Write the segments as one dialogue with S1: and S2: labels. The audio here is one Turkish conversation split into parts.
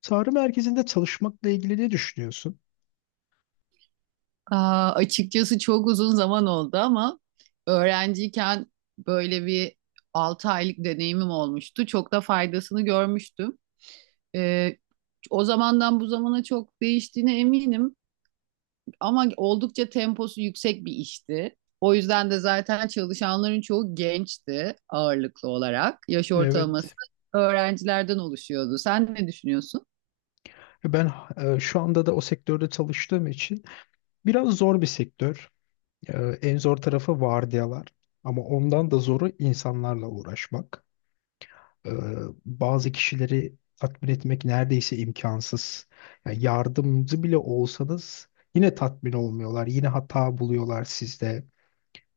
S1: Çağrı merkezinde çalışmakla ilgili ne düşünüyorsun?
S2: Açıkçası çok uzun zaman oldu ama öğrenciyken böyle bir 6 aylık deneyimim olmuştu. Çok da faydasını görmüştüm. Ee, O zamandan bu zamana çok değiştiğine eminim ama oldukça temposu yüksek bir işti. O yüzden de zaten çalışanların çoğu gençti ağırlıklı olarak. Yaş ortalaması
S1: Evet,
S2: öğrencilerden oluşuyordu. Sen ne düşünüyorsun?
S1: ben şu anda da o sektörde çalıştığım için biraz zor bir sektör. E, En zor tarafı vardiyalar. Ama ondan da zoru insanlarla uğraşmak. E, Bazı kişileri tatmin etmek neredeyse imkansız. Yani yardımcı bile olsanız yine tatmin olmuyorlar. Yine hata buluyorlar sizde.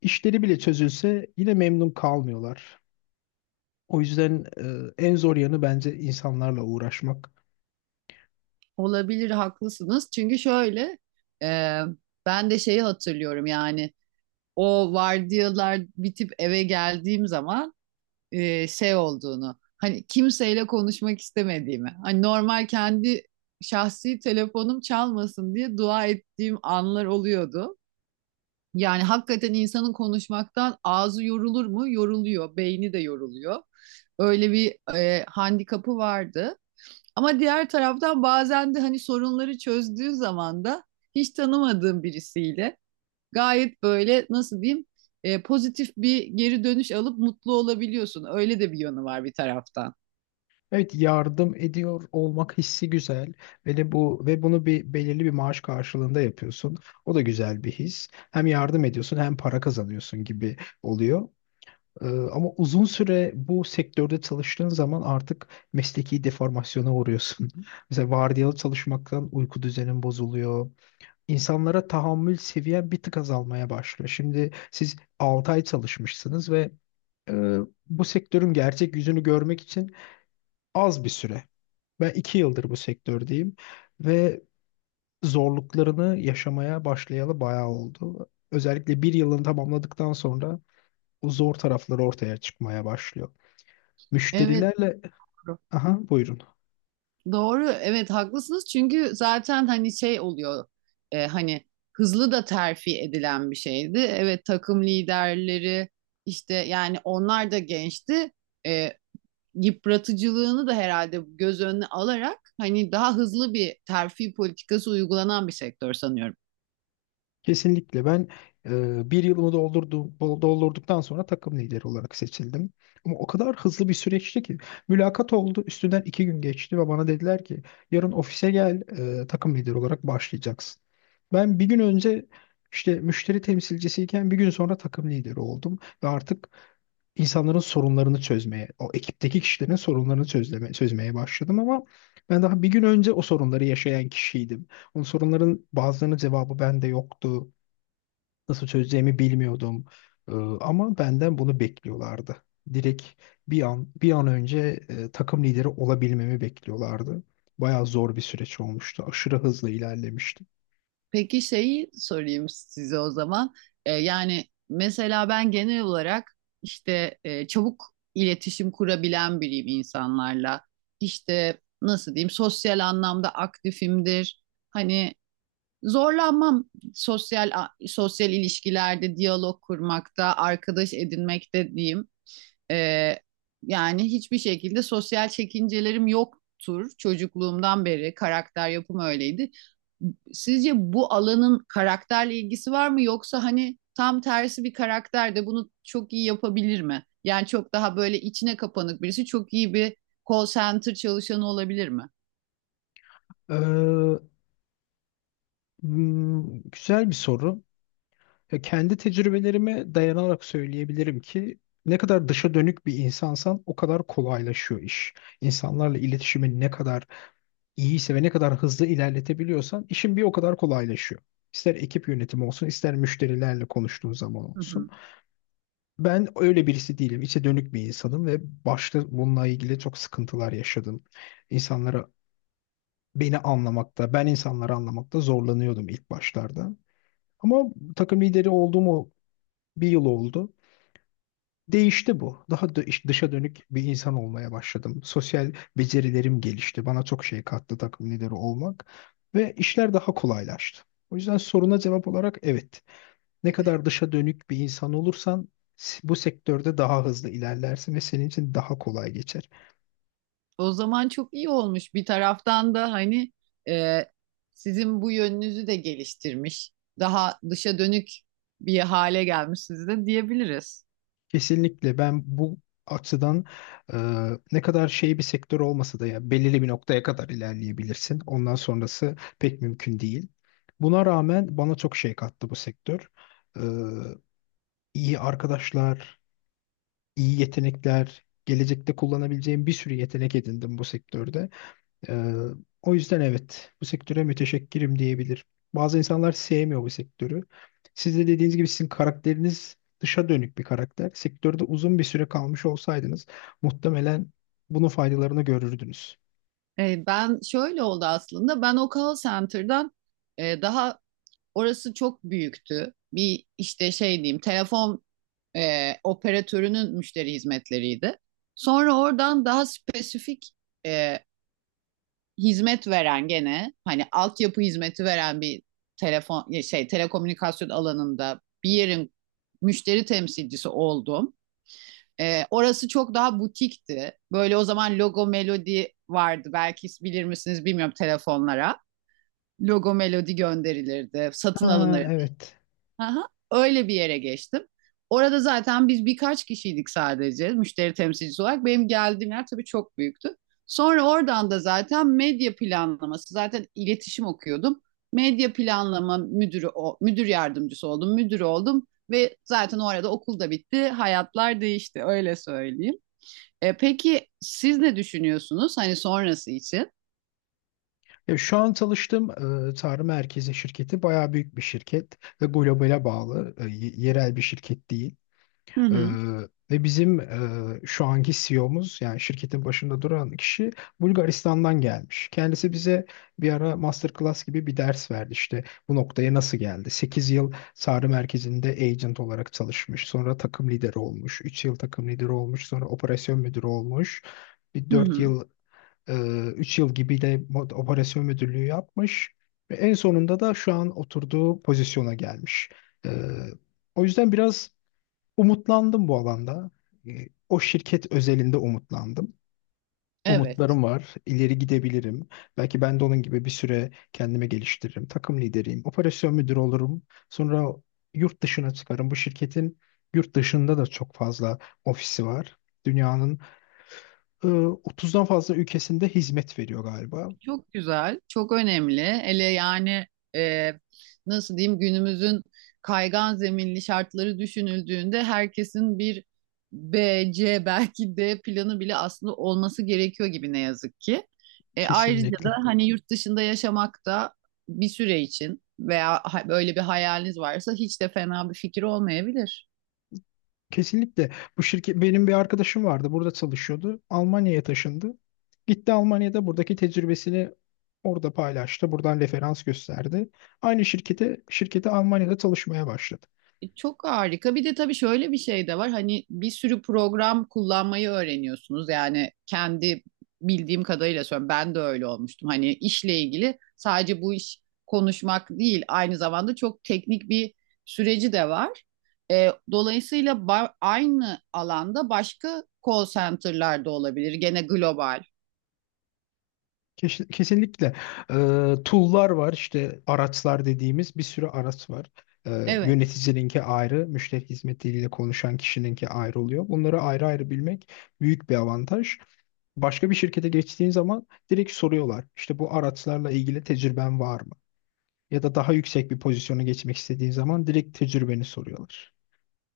S1: İşleri bile çözülse yine memnun kalmıyorlar. O yüzden en zor yanı bence insanlarla uğraşmak.
S2: Olabilir, haklısınız. Çünkü şöyle, e, ben de şeyi hatırlıyorum yani o vardiyalar bitip eve geldiğim zaman, şey olduğunu hani kimseyle konuşmak istemediğimi hani normal kendi şahsi telefonum çalmasın diye dua ettiğim anlar oluyordu. Yani hakikaten insanın konuşmaktan ağzı yorulur mu? Yoruluyor, beyni de yoruluyor. Öyle bir handikapı vardı. Ama diğer taraftan bazen de hani sorunları çözdüğün zaman da hiç tanımadığım birisiyle gayet böyle nasıl diyeyim pozitif bir geri dönüş alıp mutlu olabiliyorsun. Öyle de bir yönü var bir taraftan.
S1: Evet, yardım ediyor olmak hissi güzel ve de bu ve bunu belirli bir maaş karşılığında yapıyorsun. O da güzel bir his. Hem yardım ediyorsun hem para kazanıyorsun gibi oluyor. Ama uzun süre bu sektörde çalıştığın zaman artık mesleki deformasyona uğruyorsun. Mesela vardiyalı çalışmaktan uyku düzenin bozuluyor. İnsanlara tahammül seviyen bir tık azalmaya başlıyor. Şimdi siz 6 ay çalışmışsınız ve e, bu sektörün gerçek yüzünü görmek için az bir süre. Ben 2 yıldır bu sektördeyim ve zorluklarını yaşamaya başlayalı bayağı oldu. Özellikle bir yılını tamamladıktan sonra o zor tarafları ortaya çıkmaya başlıyor.
S2: Evet,
S1: Müşterilerle...
S2: doğru.
S1: Aha buyurun.
S2: Doğru, evet, haklısınız çünkü zaten hani şey oluyor, hani hızlı da terfi edilen bir şeydi. Evet, takım liderleri işte yani onlar da gençti. E, Yıpratıcılığını da herhalde göz önüne alarak hani daha hızlı bir terfi politikası uygulanan bir sektör sanıyorum.
S1: Kesinlikle, ben bir yılımı doldurduktan sonra takım lideri olarak seçildim. Ama o kadar hızlı bir süreçti ki mülakat oldu, üstünden 2 gün geçti ve bana dediler ki yarın ofise gel, takım lideri olarak başlayacaksın. Ben bir gün önce işte müşteri temsilcisiyken bir gün sonra takım lideri oldum ve artık insanların sorunlarını çözmeye, o ekipteki kişilerin sorunlarını çözmeye başladım, ama ben daha bir gün önce o sorunları yaşayan kişiydim. Bu soruların bazılarının cevabı bende yoktu. Nasıl çözeceğimi bilmiyordum. Ee, Ama benden bunu bekliyorlardı. Direkt bir an önce takım lideri olabilmemi bekliyorlardı. Bayağı zor bir süreç olmuştu. Aşırı hızlı ilerlemiştim.
S2: Peki şeyi sorayım size o zaman. Yani mesela ben genel olarak işte çabuk iletişim kurabilen biriyim insanlarla. İşte nasıl diyeyim, sosyal anlamda aktifimdir. Hani zorlanmam sosyal sosyal ilişkilerde diyalog kurmakta, arkadaş edinmekte diyeyim. Ee, Yani hiçbir şekilde sosyal çekincelerim yoktur. Çocukluğumdan beri karakter yapım öyleydi. Sizce bu alanın karakterle ilgisi var mı yoksa hani tam tersi bir karakter de bunu çok iyi yapabilir mi? Yani çok daha böyle içine kapanık birisi çok iyi bir call center çalışanı olabilir mi?
S1: Ee, Güzel bir soru. Ya kendi tecrübelerime dayanarak söyleyebilirim ki ne kadar dışa dönük bir insansan o kadar kolaylaşıyor iş. İnsanlarla iletişimin ne kadar iyiyse ve ne kadar hızlı ilerletebiliyorsan işin bir o kadar kolaylaşıyor. İster ekip yönetimi olsun, ister müşterilerle konuştuğun zaman
S2: Hı
S1: olsun.
S2: hı.
S1: Ben öyle birisi değilim. İçe dönük bir insanım ve başta bununla ilgili çok sıkıntılar yaşadım. İnsanlara beni anlamakta, ben insanları anlamakta zorlanıyordum ilk başlarda. Ama takım lideri olduğum o bir yıl oldu. Değişti bu. Daha dışa dönük bir insan olmaya başladım. Sosyal becerilerim gelişti. Bana çok şey kattı takım lideri olmak ve işler daha kolaylaştı. O yüzden soruna cevap olarak evet. Ne kadar dışa dönük bir insan olursan bu sektörde daha hızlı ilerlersin ve senin için daha kolay geçer.
S2: O zaman çok iyi olmuş. Bir taraftan da hani e, sizin bu yönünüzü de geliştirmiş. Daha dışa dönük bir hale gelmişsiniz de diyebiliriz.
S1: Kesinlikle, ben bu açıdan e, ne kadar şey bir sektör olmasa da ya belirli bir noktaya kadar ilerleyebilirsin. Ondan sonrası pek mümkün değil. Buna rağmen bana çok şey kattı bu sektör. E, iyi arkadaşlar, iyi yetenekler, gelecekte kullanabileceğim bir sürü yetenek edindim bu sektörde. Ee, O yüzden evet, bu sektöre müteşekkirim diyebilirim. Bazı insanlar sevmiyor bu sektörü. Siz de dediğiniz gibi sizin karakteriniz dışa dönük bir karakter. Sektörde uzun bir süre kalmış olsaydınız muhtemelen bunun faydalarını görürdünüz.
S2: Ben şöyle oldu aslında. Ben o call center'dan, daha, orası çok büyüktü. Bir işte şey diyeyim, telefon operatörünün müşteri hizmetleriydi. Sonra oradan daha spesifik, e, hizmet veren gene hani altyapı hizmeti veren bir telefon şey telekomünikasyon alanında bir yerin müşteri temsilcisi oldum. Orası çok daha butikti. Böyle, o zaman logo melodi vardı. Belki bilir misiniz bilmiyorum, telefonlara. Logo melodi gönderilirdi, satın
S1: Ha,
S2: alınırdı.
S1: evet.
S2: Aha, öyle bir yere geçtim. Orada zaten biz birkaç kişiydik sadece müşteri temsilcisi olarak. Benim geldiğim yer tabii çok büyüktü. Sonra oradan da zaten medya planlaması, zaten iletişim okuyordum. Medya planlama müdürü, müdür yardımcısı oldum, müdür oldum ve zaten o arada okul da bitti, hayatlar değişti öyle söyleyeyim. Peki siz ne düşünüyorsunuz hani sonrası için?
S1: Ya şu an çalıştığım Tarım Merkezi şirketi bayağı büyük bir şirket ve globale bağlı, yerel bir şirket değil.
S2: Hı
S1: Ee,
S2: hı,
S1: Ve bizim şu anki CEO'muz, yani şirketin başında duran kişi Bulgaristan'dan gelmiş. Kendisi bize bir ara masterclass gibi bir ders verdi, işte bu noktaya nasıl geldi. 8 yıl Sarı merkezinde agent olarak çalışmış. Sonra takım lideri olmuş. 3 yıl takım lideri olmuş. Sonra operasyon müdürü olmuş. Bir
S2: hı
S1: 4
S2: hı.
S1: yıl, e, 3 yıl gibi de operasyon müdürlüğü yapmış. Ve en sonunda da şu an oturduğu pozisyona gelmiş. Ee, O yüzden biraz umutlandım bu alanda. E, O şirket özelinde umutlandım.
S2: Evet.
S1: Umutlarım var. İleri gidebilirim. Belki ben de onun gibi bir süre kendimi geliştiririm. Takım lideriyim. Operasyon müdürü olurum. Sonra yurt dışına çıkarım. Bu şirketin yurt dışında da çok fazla ofisi var. Dünyanın e, 30'dan fazla ülkesinde hizmet veriyor galiba.
S2: Çok güzel, çok önemli. Hele yani e, nasıl diyeyim, günümüzün kaygan zeminli şartları düşünüldüğünde herkesin bir B, C belki D planı bile aslında olması gerekiyor gibi, ne yazık ki. Ayrıca da
S1: Kesinlikle.
S2: hani yurt dışında yaşamak da bir süre için veya böyle bir hayaliniz varsa hiç de fena bir fikir olmayabilir.
S1: Kesinlikle. Bu şirket, benim bir arkadaşım vardı. Burada çalışıyordu. Almanya'ya taşındı. Gitti Almanya'da buradaki tecrübesini orada paylaştı. Buradan referans gösterdi. Aynı şirkete Almanya'da çalışmaya başladı.
S2: Çok harika. Bir de tabii şöyle bir şey de var. Hani bir sürü program kullanmayı öğreniyorsunuz. Yani kendi bildiğim kadarıyla söylüyorum. Ben de öyle olmuştum. Hani işle ilgili sadece bu iş konuşmak değil, aynı zamanda çok teknik bir süreci de var. Dolayısıyla aynı alanda başka call center'lar da olabilir. Gene global.
S1: Kesinlikle. e, Tool'lar var, işte araçlar dediğimiz bir sürü araç var. E,
S2: Evet.
S1: Yöneticininki ayrı, müşteri hizmetiyle konuşan kişininki ayrı oluyor. Bunları ayrı ayrı bilmek büyük bir avantaj. Başka bir şirkete geçtiğin zaman direkt soruyorlar. İşte bu araçlarla ilgili tecrüben var mı? Ya da daha yüksek bir pozisyona geçmek istediğin zaman direkt tecrübeni soruyorlar.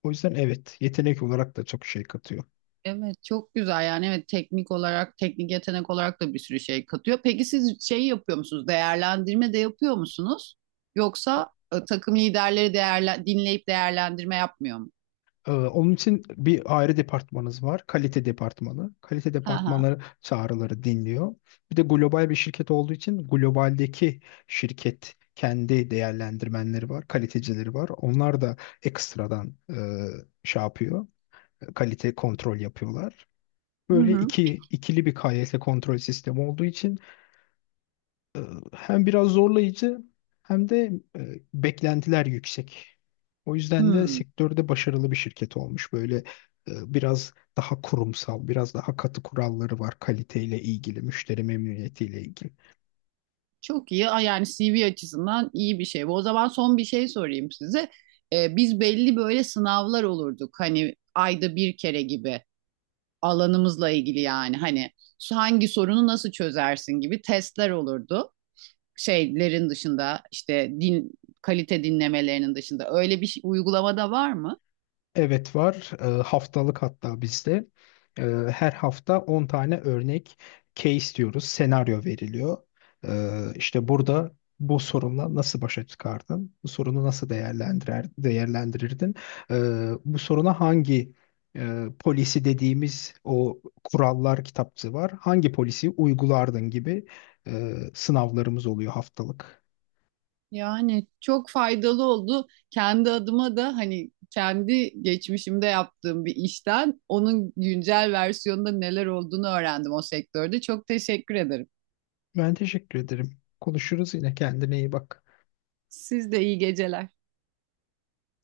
S1: O yüzden evet, yetenek olarak da çok şey katıyor.
S2: Evet, çok güzel yani, evet, teknik olarak, teknik yetenek olarak da bir sürü şey katıyor. Peki siz şey yapıyor musunuz? Değerlendirme de yapıyor musunuz? Yoksa takım liderleri değerlen dinleyip değerlendirme yapmıyor mu?
S1: Onun için bir ayrı departmanınız var. Kalite departmanı. Kalite
S2: Ha ha.
S1: departmanları çağrıları dinliyor. Bir de global bir şirket olduğu için globaldeki şirket kendi değerlendirmenleri var, kalitecileri var. Onlar da ekstradan şey yapıyor, kalite kontrol yapıyorlar.
S2: Hı
S1: Böyle
S2: hı.
S1: ikili bir KYS kontrol sistemi olduğu için e, hem biraz zorlayıcı hem de beklentiler yüksek. O yüzden de
S2: Hmm,
S1: sektörde başarılı bir şirket olmuş. Böyle biraz daha kurumsal, biraz daha katı kuralları var kaliteyle ilgili, müşteri memnuniyetiyle ilgili.
S2: çok iyi. Aa, yani CV açısından iyi bir şey bu. O zaman son bir şey sorayım size. Biz belli böyle sınavlar olurduk. Hani ayda bir kere gibi, alanımızla ilgili yani. Hani hangi sorunu nasıl çözersin gibi testler olurdu. Şeylerin dışında, işte din, kalite dinlemelerinin dışında öyle bir uygulama var mı?
S1: Evet, var. Haftalık hatta bizde. Ee, Her hafta 10 tane örnek case diyoruz. Senaryo veriliyor. İşte burada bu sorunla nasıl başa çıkardın? Bu sorunu nasıl değerlendirirdin? Bu soruna hangi polisi dediğimiz o kurallar kitapçığı var. Hangi polisi uygulardın gibi sınavlarımız oluyor haftalık.
S2: Yani çok faydalı oldu. Kendi adıma da hani kendi geçmişimde yaptığım bir işten onun güncel versiyonunda neler olduğunu öğrendim o sektörde. Çok teşekkür ederim.
S1: Ben teşekkür ederim. Konuşuruz yine. Kendine iyi bak.
S2: Siz de iyi geceler.